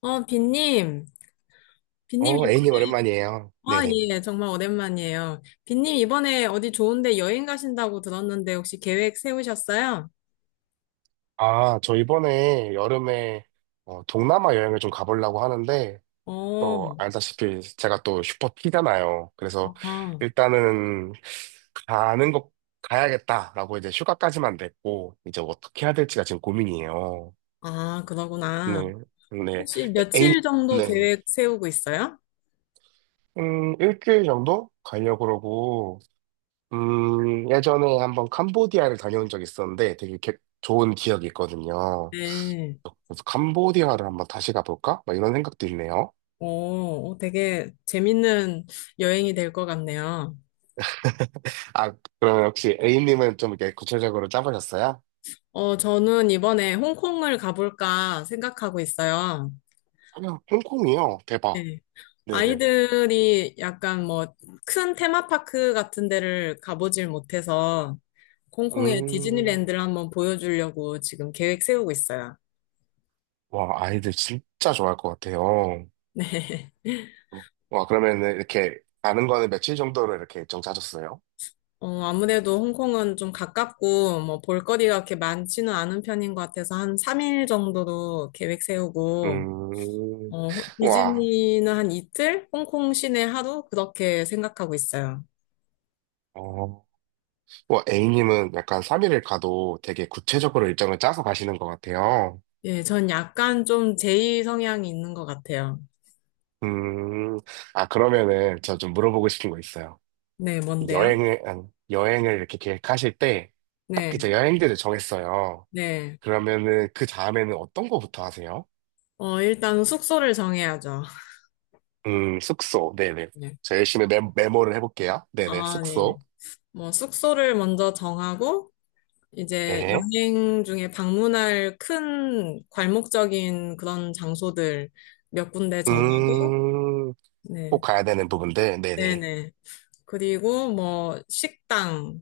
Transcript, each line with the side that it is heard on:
left: 빈님, 빈님
right: 어, 애인
left: 이번에,
right: 님 오랜만이에요.
left: 아,
right: 네네.
left: 예, 정말 오랜만이에요. 빈님 이번에 어디 좋은데 여행 가신다고 들었는데 혹시 계획 세우셨어요?
right: 아, 저 이번에 여름에 어, 동남아 여행을 좀 가보려고 하는데,
left: 어,
right: 또 알다시피 제가 또 슈퍼피잖아요. 그래서
left: 아,
right: 일단은 가는 거 가야겠다라고 이제 휴가까지만 냈고, 이제 어떻게 해야 될지가 지금 고민이에요.
left: 아, 그러구나.
right: 네, 네.
left: 혹시
right: 인님
left: 며칠 정도
right: 네.
left: 계획 세우고 있어요?
right: 일주일 정도 가려고 그러고, 예전에 한번 캄보디아를 다녀온 적이 있었는데 되게 좋은 기억이 있거든요.
left: 네.
right: 캄보디아를 한번 다시 가볼까? 막 이런 생각도 있네요.
left: 오, 어, 되게 재밌는 여행이 될 것 같네요.
right: 아, 그러면 혹시 A님은 좀 이렇게 구체적으로 짜보셨어요?
left: 저는 이번에 홍콩을 가볼까 생각하고 있어요.
right: 그냥 홍콩이요. 대박.
left: 네.
right: 네네.
left: 아이들이 약간 뭐 큰 테마파크 같은 데를 가보질 못해서 홍콩의
right: 음,
left: 디즈니랜드를 한번 보여주려고 지금 계획 세우고 있어요.
right: 와, 아이들 진짜 좋아할 것 같아요.
left: 네.
right: 와, 그러면 이렇게 가는 거는 며칠 정도로 이렇게 일정 짜셨어요?
left: 아무래도 홍콩은 좀 가깝고 뭐 볼거리가 그렇게 많지는 않은 편인 것 같아서 한 3일 정도로 계획 세우고
right: 음, 와,
left: 디즈니는 한 이틀, 홍콩 시내 하루 그렇게 생각하고 있어요.
right: 어, 와, A님은 약간 3일을 가도 되게 구체적으로 일정을 짜서 가시는 것 같아요.
left: 예, 전 약간 좀 제이 성향이 있는 것 같아요.
right: 음, 아, 그러면은 저 좀 물어보고 싶은 거 있어요.
left: 네, 뭔데요?
right: 아니, 여행을 이렇게 계획하실 때, 딱
left: 네,
right: 이제 여행지를 정했어요.
left: 네.
right: 그러면은 그 다음에는 어떤 거부터 하세요?
left: 일단 숙소를 정해야죠.
right: 숙소. 네네.
left: 네.
right: 저 열심히 메모를 해볼게요. 네네.
left: 아, 네.
right: 숙소.
left: 뭐, 숙소를 먼저 정하고, 이제
right: 네.
left: 여행 중에 방문할 큰 괄목적인 그런 장소들 몇 군데 정하고,
right: 음, 꼭
left: 네.
right: 가야 되는 부분들. 네네.
left: 네네. 그리고 뭐, 식당,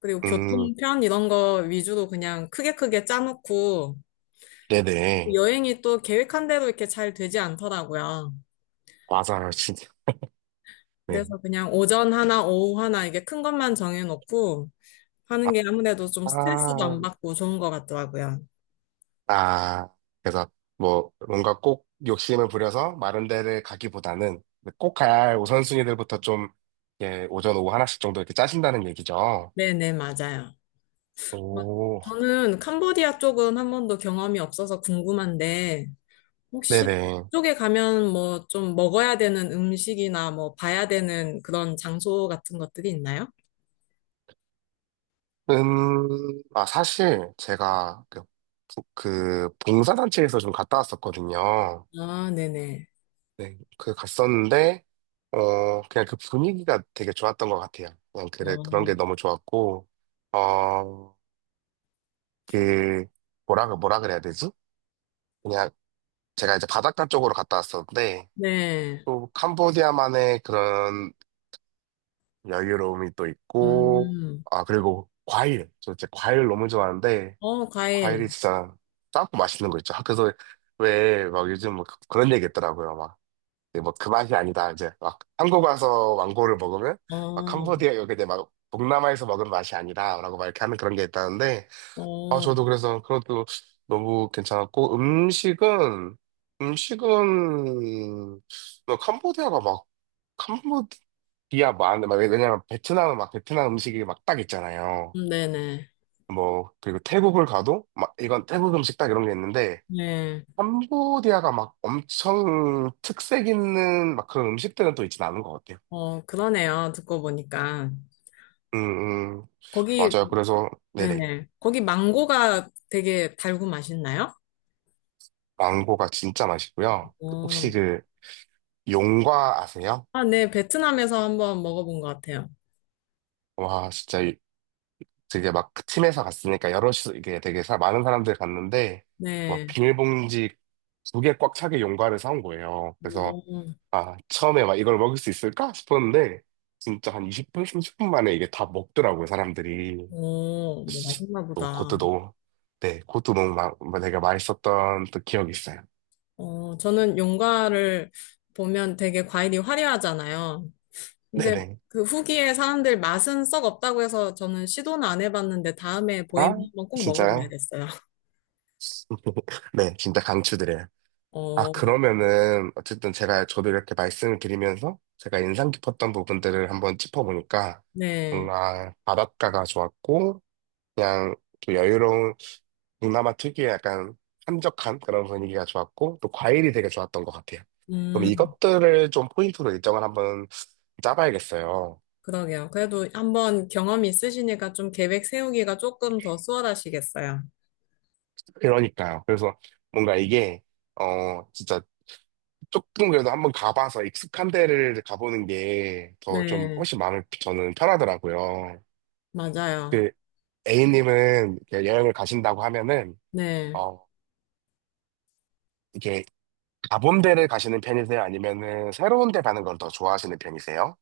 left: 그리고
right: 음,
left: 교통편 이런 거 위주로 그냥 크게 크게 짜놓고,
right: 네네.
left: 여행이 또 계획한 대로 이렇게 잘 되지 않더라고요.
right: 맞아요. 진짜. 네.
left: 그래서 그냥 오전 하나, 오후 하나, 이게 큰 것만 정해놓고, 하는 게 아무래도 좀 스트레스도
right: 아,
left: 안 받고 좋은 것 같더라고요.
right: 아, 그래서 뭐 뭔가 꼭 욕심을 부려서 마른 데를 가기보다는 꼭 가야 할 우선순위들부터 좀 예, 오전 오후 하나씩 정도 이렇게 짜신다는 얘기죠.
left: 네네, 맞아요. 막
right: 오,
left: 저는 캄보디아 쪽은 한 번도 경험이 없어서 궁금한데, 혹시
right: 네네.
left: 그쪽에 가면 뭐 좀 먹어야 되는 음식이나 뭐 봐야 되는 그런 장소 같은 것들이 있나요?
right: 아, 사실 제가 그, 그 봉사단체에서 좀 갔다 왔었거든요.
left: 아, 네네.
right: 네, 그 갔었는데, 어, 그냥 그 분위기가 되게 좋았던 것 같아요. 그냥 그래, 그런 게
left: 어,
right: 너무 좋았고, 어, 그, 뭐라 그래야 되지? 그냥 제가 이제 바닷가 쪽으로 갔다 왔었는데,
left: 네.
right: 또 캄보디아만의 그런 여유로움이 또 있고,
left: 음,
right: 아, 그리고 과일. 저 진짜 과일 너무 좋아하는데,
left: 어,
right: 과일이
left: 과일.
right: 진짜 짜고 맛있는 거 있죠. 아, 그래서 왜 막 요즘 뭐 그런 얘기 있더라고요. 막, 뭐 그 맛이 아니다. 이제 막 한국 와서 왕고를 먹으면, 막
left: 어,
right: 캄보디아, 여기 이제 막 동남아에서 먹은 맛이 아니다. 라고 막 이렇게 하는 그런 게 있다는데, 아,
left: 어,
right: 저도 그래서 그것도 너무 괜찮았고, 음식은, 뭐 캄보디아가 막, 캄보디아만, 막, 왜냐면 베트남은 막 베트남 음식이 막 딱 있잖아요.
left: 네네.
right: 뭐, 그리고 태국을 가도, 막, 이건 태국 음식 딱 이런 게 있는데,
left: 네.
right: 캄보디아가 막 엄청 특색 있는 막 그런 음식들은 또 있진 않은 것 같아요.
left: 어, 그러네요. 듣고 보니까.
right: 음, 음,
left: 거기
right: 맞아요. 그래서, 네네.
left: 네네. 거기 망고가 되게 달고 맛있나요?
right: 망고가 진짜 맛있고요. 혹시
left: 어.
right: 그, 용과 아세요?
left: 아, 네. 베트남에서 한번 먹어본 것 같아요.
right: 와, 진짜 되게 막 팀에서 갔으니까 여럿이 이게 되게 많은 사람들이 갔는데 막
left: 네.
right: 비닐봉지 두 개 꽉 차게 용과를 사온 거예요. 그래서
left: 오,
right: 아 처음에 막 이걸 먹을 수 있을까 싶었는데 진짜 한 20분, 30분 만에 이게 다 먹더라고요 사람들이.
left: 오, 뭐
right: 씨,
left: 맛있나
right: 또
left: 보다.
right: 그것도 너무 네 그것도 너무 막 되게 맛있었던 또 기억이 있어요.
left: 저는 용과를 보면 되게 과일이 화려하잖아요. 근데
right: 네네.
left: 그 후기에 사람들 맛은 썩 없다고 해서 저는 시도는 안 해봤는데 다음에 보이면
right: 아
left: 한번 꼭
right: 진짜요?
left: 먹어봐야겠어요.
right: 네 진짜 강추드려요. 아,
left: 어,
right: 그러면은, 어쨌든 저도 이렇게 말씀을 드리면서 제가 인상 깊었던 부분들을 한번 짚어보니까
left: 네.
right: 뭔가 바닷가가 좋았고, 그냥 또 여유로운 동남아 특유의 약간 한적한 그런 분위기가 좋았고, 또 과일이 되게 좋았던 것 같아요. 그럼
left: 음,
right: 이것들을 좀 포인트로 일정을 한번 짜봐야겠어요.
left: 그러게요. 그래도 한번 경험이 있으시니까 좀 계획 세우기가 조금 더 수월하시겠어요.
right: 그러니까요. 그래서 뭔가 이게, 어, 진짜 조금 그래도 한번 가봐서 익숙한 데를 가보는 게 더 좀
left: 네,
right: 훨씬 마음이 저는 편하더라고요.
left: 맞아요.
right: 그 A님은 이렇게 여행을 가신다고 하면은,
left: 네.
right: 어, 이게 가본 데를 가시는 편이세요? 아니면은 새로운 데 가는 걸 더 좋아하시는 편이세요?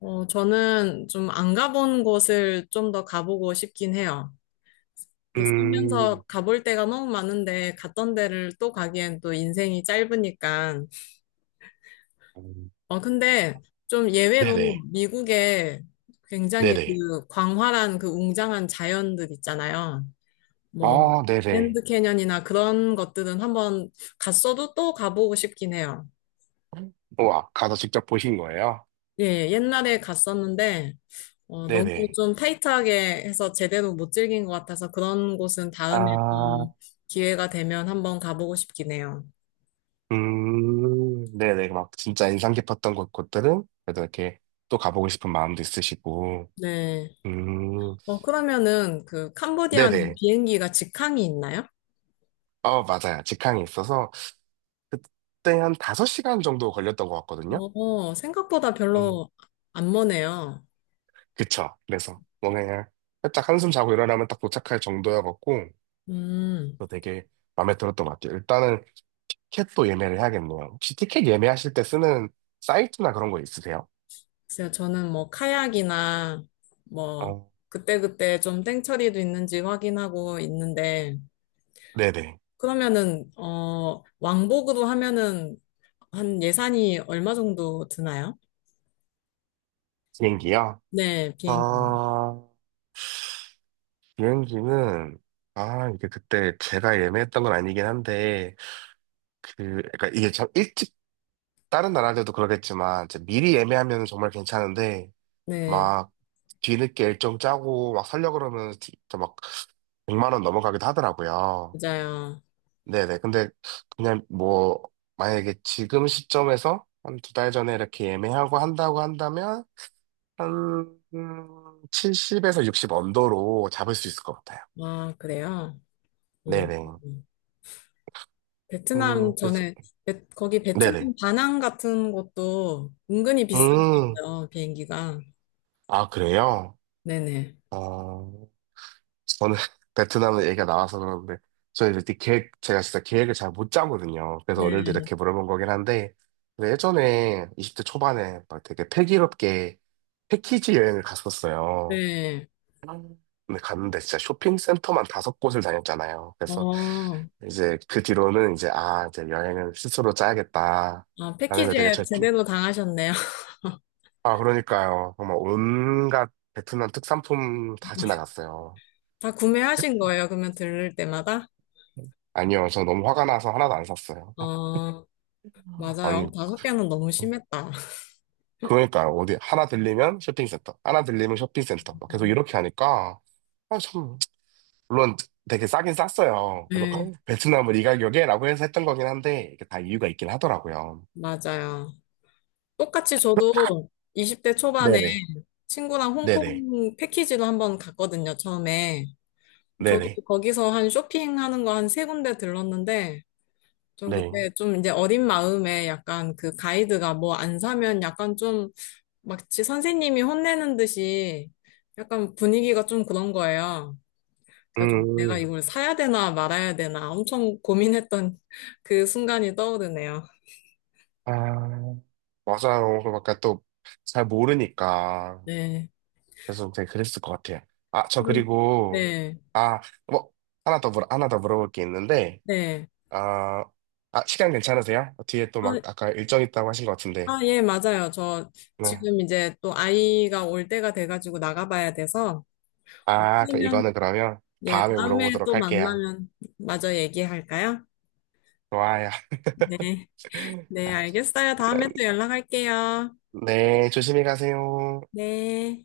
left: 저는 좀 안 가본 곳을 좀 더 가보고 싶긴 해요. 이게 살면서
right: 음,
left: 가볼 데가 너무 많은데 갔던 데를 또 가기엔 또 인생이 짧으니까.
right: 음,
left: 근데 좀 예외로
right: 네네,
left: 미국에 굉장히
right: 네네.
left: 그 광활한 그 웅장한 자연들 있잖아요. 뭐,
right: 어, 네네.
left: 그랜드 캐년이나 그런 것들은 한번 갔어도 또 가보고 싶긴 해요.
right: 우와, 가서 직접 보신 거예요?
left: 예, 옛날에 갔었는데, 어, 네. 너무
right: 네네.
left: 좀 타이트하게 해서 제대로 못 즐긴 것 같아서 그런 곳은 다음에 또
right: 아,
left: 기회가 되면 한번 가보고 싶긴 해요.
right: 네네. 막 진짜 인상 깊었던 곳들은 그래도 이렇게 또 가보고 싶은 마음도 있으시고,
left: 네.
right: 음,
left: 그러면은 그
right: 네네.
left: 캄보디아는 비행기가 직항이 있나요?
right: 어, 맞아요. 직항이 있어서 그때 한 5시간 정도 걸렸던 것 같거든요.
left: 생각보다
right: 음,
left: 별로 안 머네요.
right: 그쵸. 그래서 뭔가 그냥 살짝 한숨 자고 일어나면 딱 도착할 정도여갖고
left: 음,
right: 또 되게 마음에 들었던 것 같아요. 일단은 티켓도 예매를 해야겠네요. 혹시 티켓 예매하실 때 쓰는 사이트나 그런 거 있으세요?
left: 글쎄요, 저는 뭐 카약이나 뭐
right: 어,
left: 그때그때 좀 땡처리도 있는지 확인하고 있는데,
right: 네네.
left: 그러면은, 왕복으로 하면은 한 예산이 얼마 정도 드나요?
right: 비행기요?
left: 네, 비행기.
right: 아, 비행기는, 아, 이게 그때 제가 예매했던 건 아니긴 한데, 그, 그러니까 이게 참 일찍, 다른 나라들도 그러겠지만, 이제 미리 예매하면 정말 괜찮은데,
left: 네,
right: 막 뒤늦게 일정 짜고 막 살려 고 그러면 진짜 막 100만 원 넘어가기도 하더라고요.
left: 맞아요.
right: 네네. 근데 그냥 뭐 만약에 지금 시점에서 한 두 달 전에 이렇게 예매하고 한다고 한다면 한 70에서 60 언더로 잡을 수 있을 것 같아요.
left: 아, 그래요? 음,
right: 네네.
left: 음. 베트남,
right: 그래서
left: 저는, 거기 베트남
right: 네네.
left: 다낭 같은 곳도 은근히
right: 음,
left: 비싸거든요, 비행기가.
right: 아 그래요?
left: 네네.
right: 어, 저는 베트남은 얘기가 나와서 그러는데 저는 이제 계획 제가 진짜 계획을 잘 못 짜거든요. 그래서 오늘도
left: 네,
right: 이렇게 물어본 거긴 한데 근데 예전에 20대 초반에 막 되게 패기롭게 패키지 여행을 갔었어요.
left: 네.
right: 음. 근데 갔는데 진짜 쇼핑센터만 다섯 곳을 다녔잖아요. 그래서
left: 어,
right: 이제 그 뒤로는 이제 아 이제 여행을 스스로 짜야겠다
left: 아,
right: 라는 걸 되게
left: 패키지에
right: 절...
left: 제대로 당하셨네요.
right: 아 그러니까요. 정말 온갖 베트남 특산품 다 지나갔어요.
left: 다 구매하신 거예요, 그러면 들를 때마다?
right: 아니요, 저 너무 화가 나서 하나도 안 샀어요.
left: 어,
right: 아니,
left: 맞아요. 다섯 개는 너무 심했다.
right: 그러니까요. 어디, 하나 들리면 쇼핑센터, 하나 들리면 쇼핑센터. 막 계속 이렇게 하니까, 아, 참, 물론 되게 싸긴 쌌어요. 그래서, 어,
left: 네,
right: 베트남을 이 가격에? 라고 해서 했던 거긴 한데, 이게 다 이유가 있긴 하더라고요.
left: 맞아요. 똑같이 저도 20대 초반에
right: 네네,
left: 친구랑
right: 네네,
left: 홍콩 패키지로 한번 갔거든요, 처음에. 저도
right: 네네,
left: 거기서 한 쇼핑하는 거 한 세 군데 들렀는데, 좀
right: 네.
left: 그때 좀 이제 어린 마음에 약간 그 가이드가 뭐 안 사면 약간 좀 마치 선생님이 혼내는 듯이 약간 분위기가 좀 그런 거예요. 그래서 좀 내가
right: 음,
left: 이걸 사야 되나 말아야 되나 엄청 고민했던 그 순간이 떠오르네요.
right: 아, 맞아요. 그러니까 또잘 모르니까.
left: 네.
right: 그래서 되게 그랬을 것 같아요. 아, 저
left: 그런-
right: 그리고,
left: 네.
right: 아, 뭐, 하나 더 물어볼 게 있는데,
left: 네.
right: 아, 아, 시간 괜찮으세요? 뒤에 또
left: 아,
right: 막 아까 일정 있다고 하신 것 같은데.
left: 아, 예, 맞아요. 저
right: 네.
left: 지금 이제 또 아이가 올 때가 돼가지고 나가봐야 돼서,
right: 아, 그 이거는
left: 그러면,
right: 그러면
left: 예,
right: 다음에
left: 다음에
right: 물어보도록
left: 또
right: 할게요.
left: 만나면 마저 얘기할까요?
right: 좋아요.
left: 네, 네,
right: 아,
left: 알겠어요.
right: 네,
left: 다음에 또 연락할게요.
right: 네, 조심히 가세요.
left: 네.